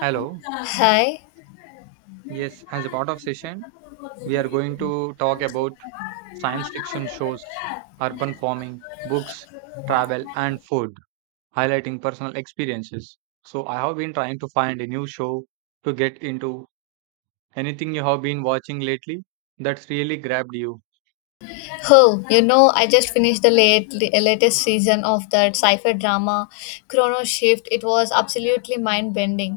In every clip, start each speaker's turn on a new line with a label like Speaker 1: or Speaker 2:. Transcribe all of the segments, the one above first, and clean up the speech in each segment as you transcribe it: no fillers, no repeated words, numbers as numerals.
Speaker 1: Hello.
Speaker 2: Hi.
Speaker 1: Yes, as a part of session, we are going to talk about science fiction shows, urban farming, books, travel, and food, highlighting personal experiences. So I have been trying to find a new show to get into. Anything you have been watching lately that's really grabbed you?
Speaker 2: Oh, you know, I just finished the latest season of that sci-fi drama, Chrono Shift. It was absolutely mind-bending.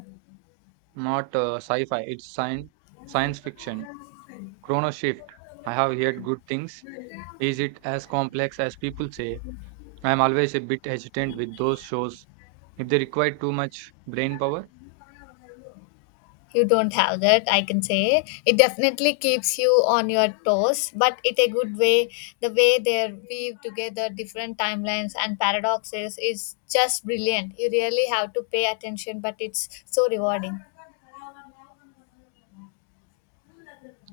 Speaker 1: Not sci-fi, it's science fiction. Chrono Shift. I have heard good things. Is it as complex as people say? I am always a bit hesitant with those shows if they require too much brain power.
Speaker 2: You don't have that, I can say. It definitely keeps you on your toes, but it a good way. The way they weave together different timelines and paradoxes is just brilliant. You really have to pay attention, but it's so rewarding.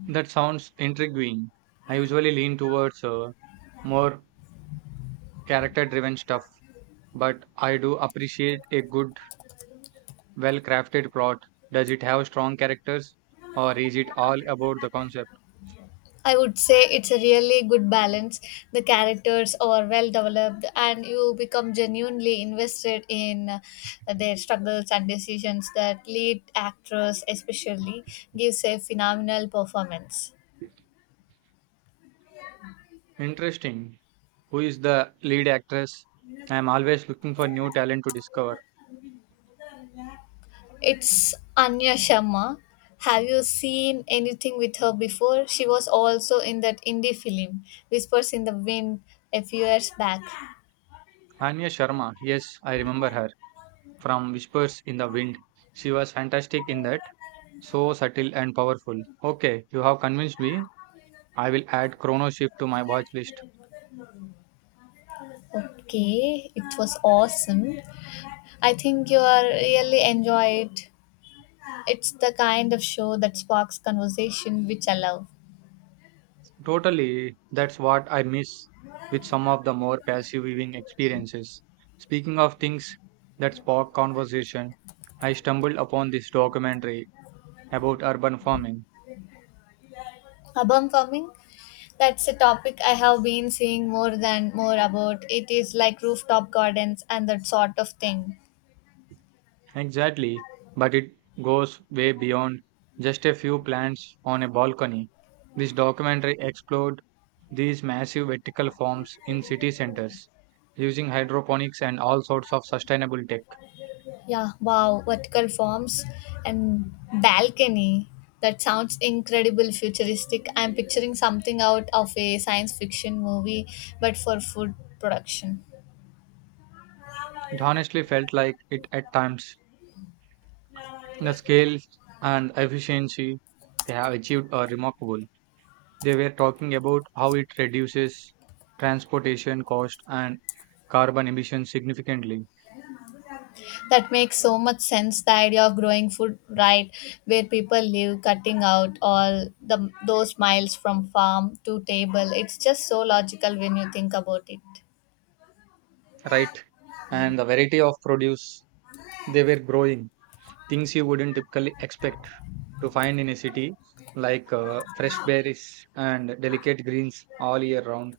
Speaker 1: That sounds intriguing. I usually lean towards more character driven stuff, but I do appreciate a good, well crafted plot. Does it have strong characters or is it all about the concept?
Speaker 2: I would say it's a really good balance. The characters are well developed, and you become genuinely invested in their struggles and decisions that lead actress, especially, gives a phenomenal performance.
Speaker 1: Interesting. Who is the lead actress? I am always looking for new talent to discover.
Speaker 2: It's Anya Sharma. Have you seen anything with her before? She was also in that indie film, Whispers in the Wind, a few years back.
Speaker 1: Anya Sharma, yes, I remember her from Whispers in the Wind. She was fantastic in that. So subtle and powerful. Okay, you have convinced me. I will add Chrono Shift to my watch list.
Speaker 2: Okay, it was awesome. I think you are really enjoyed. It's the kind of show that sparks conversation, which I love.
Speaker 1: Totally, that's what I miss with some of the more passive viewing experiences. Speaking of things that spark conversation, I stumbled upon this documentary about urban farming.
Speaker 2: Urban farming, that's a topic I have been seeing more about. It is like rooftop gardens and that sort of thing.
Speaker 1: Exactly, but it goes way beyond just a few plants on a balcony. This documentary explored these massive vertical farms in city centers using hydroponics and all sorts of sustainable tech.
Speaker 2: Yeah, wow, vertical forms and balcony. That sounds incredible futuristic. I'm picturing something out of a science fiction movie, but for food production.
Speaker 1: It honestly felt like it at times. The scale and efficiency they have achieved are remarkable. They were talking about how it reduces transportation cost and carbon emissions significantly,
Speaker 2: That makes so much sense. The idea of growing food right where people live, cutting out all the those miles from farm to table. It's just so logical when you think about it.
Speaker 1: right? And the variety of produce they were growing, things you wouldn't typically expect to find in a city, like fresh berries and delicate greens all year round.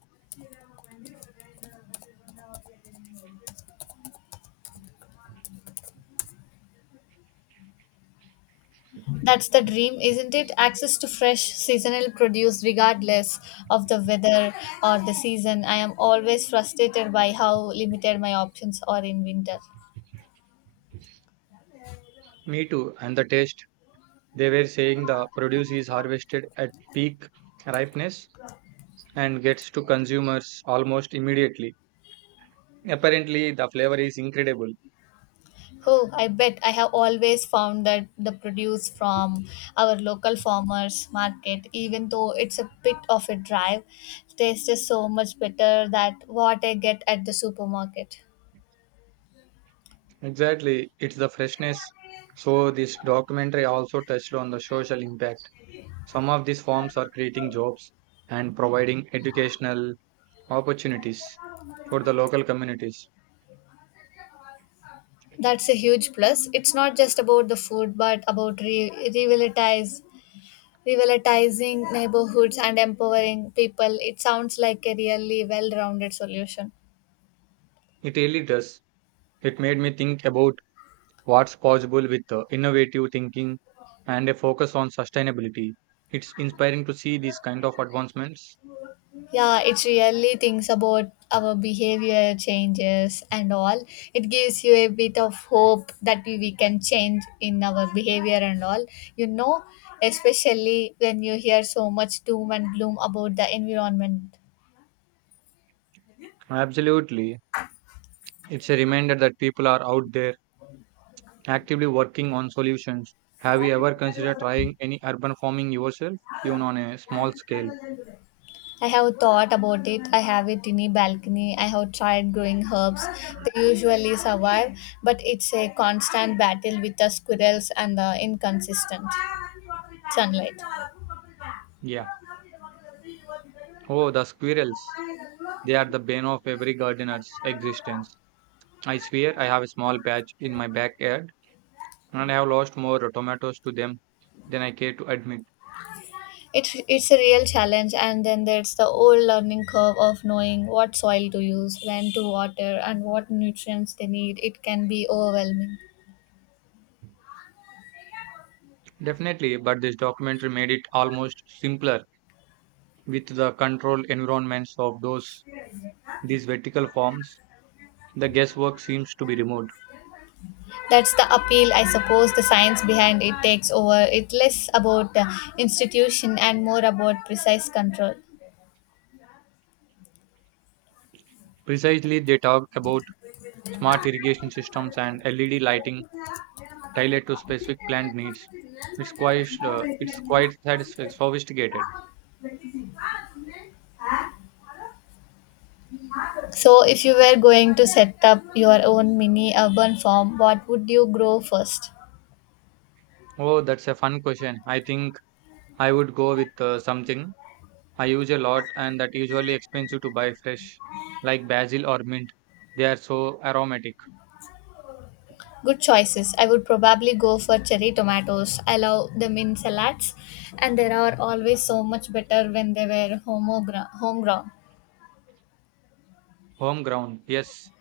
Speaker 2: That's the dream, isn't it? Access to fresh seasonal produce regardless of the weather or the season. I am always frustrated by how limited my options are in winter.
Speaker 1: Me too, and the taste. They were saying the produce is harvested at peak ripeness and gets to consumers almost immediately. Apparently, the flavor is incredible.
Speaker 2: Oh, I bet. I have always found that the produce from our local farmers market, even though it's a bit of a drive, tastes so much better than what I get at the supermarket.
Speaker 1: Exactly, it's the freshness. So, this documentary also touched on the social impact. Some of these farms are creating jobs and providing educational opportunities for the local communities.
Speaker 2: That's a huge plus. It's not just about the food, but about re- revitalize revitalizing neighborhoods and empowering people. It sounds like a really well-rounded solution.
Speaker 1: It really does. It made me think about what's possible with innovative thinking and a focus on sustainability. It's inspiring to see these kind of advancements.
Speaker 2: Yeah, it really thinks about our behavior changes and all. It gives you a bit of hope that we can change in our behavior and all, you know especially when you hear so much doom and gloom about the environment.
Speaker 1: Absolutely. It's a reminder that people are out there actively working on solutions. Have you ever considered trying any urban farming yourself, even on a small scale?
Speaker 2: I have thought about it. I have it in a balcony. I have tried growing herbs. They usually survive, but it's a constant battle with the squirrels and the inconsistent sunlight.
Speaker 1: Yeah. Oh, the squirrels. They are the bane of every gardener's existence. I swear I have a small patch in my backyard and I have lost more tomatoes to them than I care to admit.
Speaker 2: It's a real challenge, and then there's the old learning curve of knowing what soil to use, when to water, and what nutrients they need. It can be overwhelming.
Speaker 1: Definitely, but this documentary made it almost simpler with the controlled environments of those these vertical farms. The guesswork seems to be removed.
Speaker 2: That's the appeal, I suppose. The science behind it takes over. It's less about the institution and more about precise control.
Speaker 1: Precisely, they talk about smart irrigation systems and LED lighting tailored to specific plant needs. It's quite sophisticated.
Speaker 2: So, if you were going to set up your own mini urban farm, what would you grow first?
Speaker 1: Oh, that's a fun question. I think I would go with something I use a lot and that usually expensive to buy fresh, like basil or mint. They are so aromatic.
Speaker 2: Good choices. I would probably go for cherry tomatoes. I love them in salads, and they are always so much better when they were homegrown.
Speaker 1: Homegrown, yes,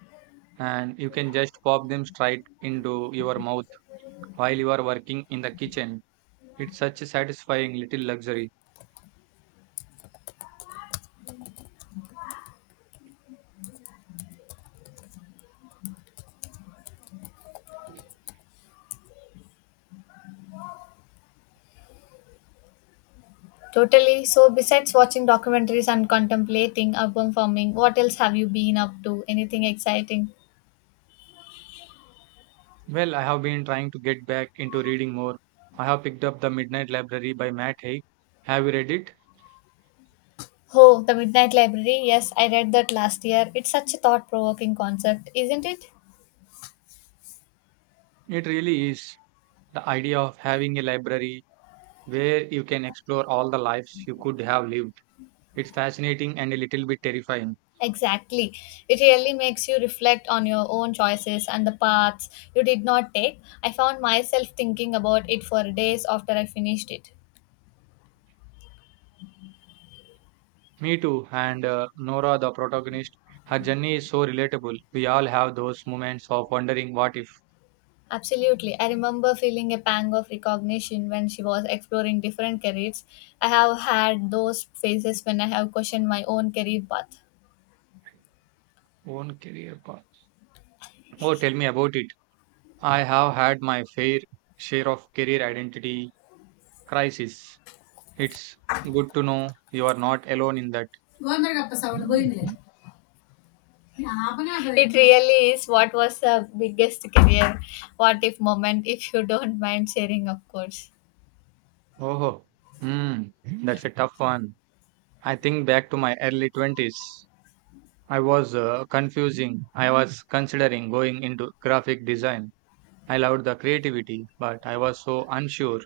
Speaker 1: and you can just pop them straight into your mouth while you are working in the kitchen. It's such a satisfying little luxury.
Speaker 2: Totally. So, besides watching documentaries and contemplating urban farming, what else have you been up to? Anything exciting?
Speaker 1: Well, I have been trying to get back into reading more. I have picked up The Midnight Library by Matt Haig. Have you read it?
Speaker 2: Oh, The Midnight Library. Yes, I read that last year. It's such a thought provoking concept, isn't it?
Speaker 1: It really is, the idea of having a library where you can explore all the lives you could have lived. It's fascinating and a little bit terrifying.
Speaker 2: Exactly. It really makes you reflect on your own choices and the paths you did not take. I found myself thinking about it for days after I finished it.
Speaker 1: Me too, and Nora, the protagonist, her journey is so relatable. We all have those moments of wondering what if.
Speaker 2: Absolutely. I remember feeling a pang of recognition when she was exploring different careers. I have had those phases when I have questioned my own career path.
Speaker 1: Own career path. Oh, tell me about it. I have had my fair share of career identity crisis. It's good to know you are not alone in that.
Speaker 2: It really is. What was the biggest career what if moment, if you don't mind sharing, of course?
Speaker 1: Oh, hmm, that's a tough one. I think back to my early 20s. I was confusing. I was considering going into graphic design. I loved the creativity, but I was so unsure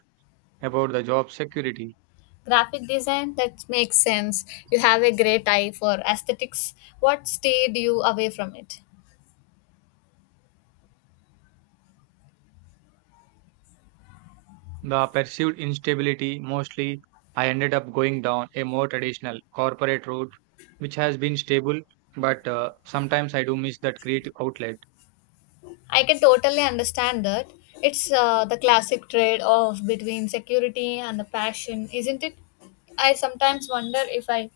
Speaker 1: about the job security.
Speaker 2: Graphic design, that makes sense. You have a great eye for aesthetics. What stayed you away from it?
Speaker 1: The perceived instability mostly. I ended up going down a more traditional corporate route, which has been stable, but sometimes I do miss that creative outlet.
Speaker 2: I can totally understand that. It's the classic trade off between security and the passion, isn't it? I sometimes wonder if I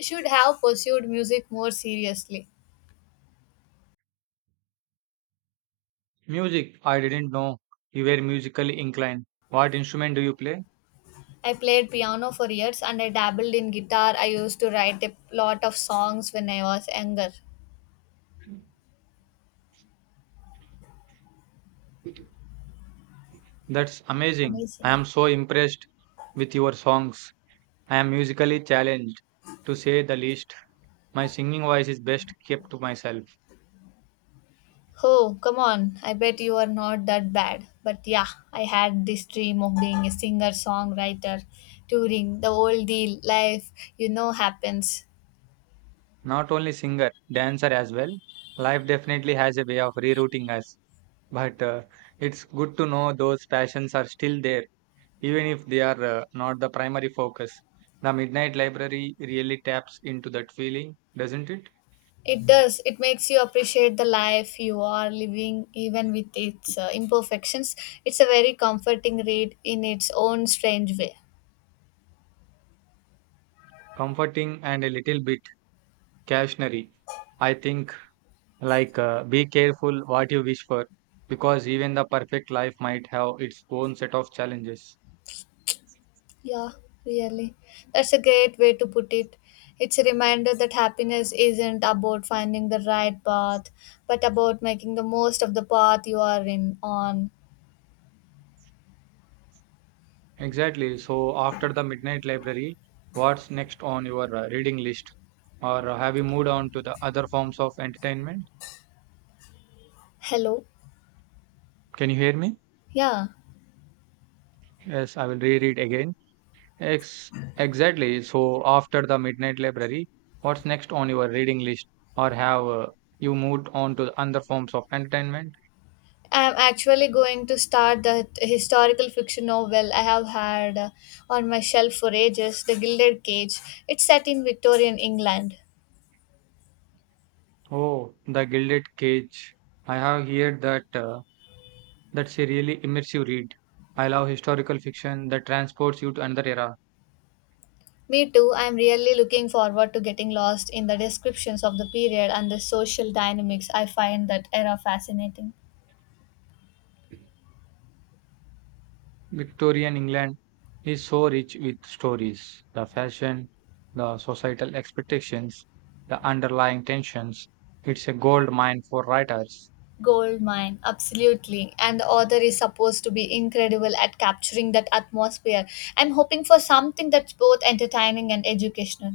Speaker 2: should have pursued music more seriously.
Speaker 1: Music, I didn't know you were musically inclined. What instrument do you play?
Speaker 2: I played piano for years and I dabbled in guitar. I used to write a lot of songs when I was younger.
Speaker 1: That's amazing. I
Speaker 2: Amazing.
Speaker 1: am so impressed with your songs. I am musically challenged, to say the least. My singing voice is best kept to myself.
Speaker 2: Oh, come on. I bet you are not that bad. But yeah, I had this dream of being a singer songwriter, touring, the whole deal, life, you know, happens.
Speaker 1: Not only singer, dancer as well. Life definitely has a way of rerouting us. But it's good to know those passions are still there, even if they are not the primary focus. The Midnight Library really taps into that feeling, doesn't it?
Speaker 2: It does. It makes you appreciate the life you are living, even with its imperfections. It's a very comforting read in its own strange way.
Speaker 1: Comforting and a little bit cautionary. I think, be careful what you wish for, because even the perfect life might have its own set of challenges.
Speaker 2: Yeah, really. That's a great way to put it. It's a reminder that happiness isn't about finding the right path, but about making the most of the path you are in on.
Speaker 1: Exactly. So, after the Midnight Library, what's next on your reading list? Or have you moved on to the other forms of entertainment?
Speaker 2: Hello.
Speaker 1: Can you hear me?
Speaker 2: Yeah.
Speaker 1: Yes, I will reread again. Ex exactly. So after the Midnight Library, what's next on your reading list? Or have you moved on to other forms of entertainment?
Speaker 2: I'm actually going to start that historical fiction novel I have had on my shelf for ages, The Gilded Cage. It's set in Victorian England.
Speaker 1: Oh, The Gilded Cage. I have heard that that's a really immersive read. I love historical fiction that transports you to another era.
Speaker 2: Me too, I'm really looking forward to getting lost in the descriptions of the period and the social dynamics. I find that era fascinating.
Speaker 1: Victorian England is so rich with stories, the fashion, the societal expectations, the underlying tensions. It's a gold mine for writers.
Speaker 2: Gold mine, absolutely. And the author is supposed to be incredible at capturing that atmosphere. I'm hoping for something that's both entertaining and educational.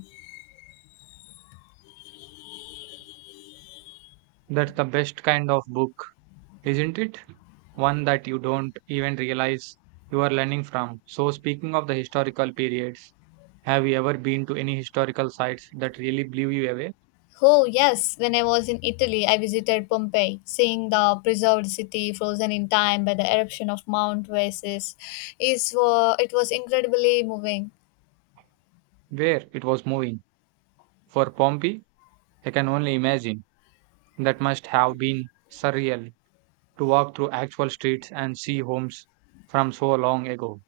Speaker 1: That's the best kind of book, isn't it? One that you don't even realize you are learning from. So, speaking of the historical periods, have you ever been to any historical sites that really blew you away?
Speaker 2: Oh, yes. When I was in Italy, I visited Pompeii, seeing the preserved city frozen in time by the eruption of Mount Vesuvius. It was incredibly moving.
Speaker 1: Where it was moving? For Pompeii, I can only imagine. That must have been surreal to walk through actual streets and see homes from so long ago.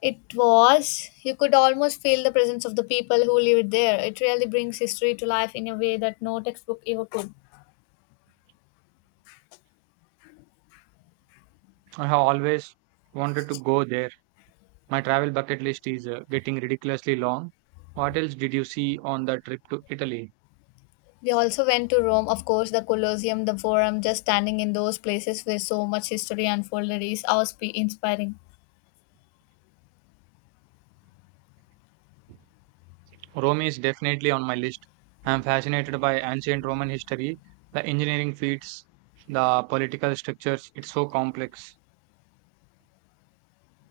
Speaker 2: It was. You could almost feel the presence of the people who lived there. It really brings history to life in a way that no textbook ever could.
Speaker 1: I have always wanted to go there. My travel bucket list is getting ridiculously long. What else did you see on the trip to Italy?
Speaker 2: We also went to Rome, of course, the Colosseum, the Forum, just standing in those places where so much history unfolded is always be inspiring.
Speaker 1: Rome is definitely on my list. I'm fascinated by ancient Roman history, the engineering feats, the political structures. It's so complex.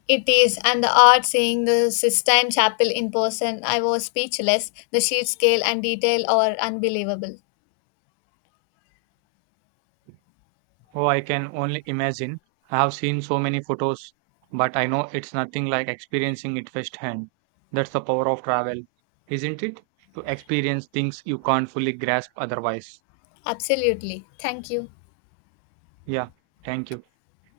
Speaker 2: It is, and the art, seeing the Sistine Chapel in person, I was speechless. The sheer scale and detail are unbelievable.
Speaker 1: Oh, I can only imagine. I have seen so many photos, but I know it's nothing like experiencing it firsthand. That's the power of travel, isn't it? To experience things you can't fully grasp otherwise.
Speaker 2: Absolutely. Thank you.
Speaker 1: Yeah, thank you.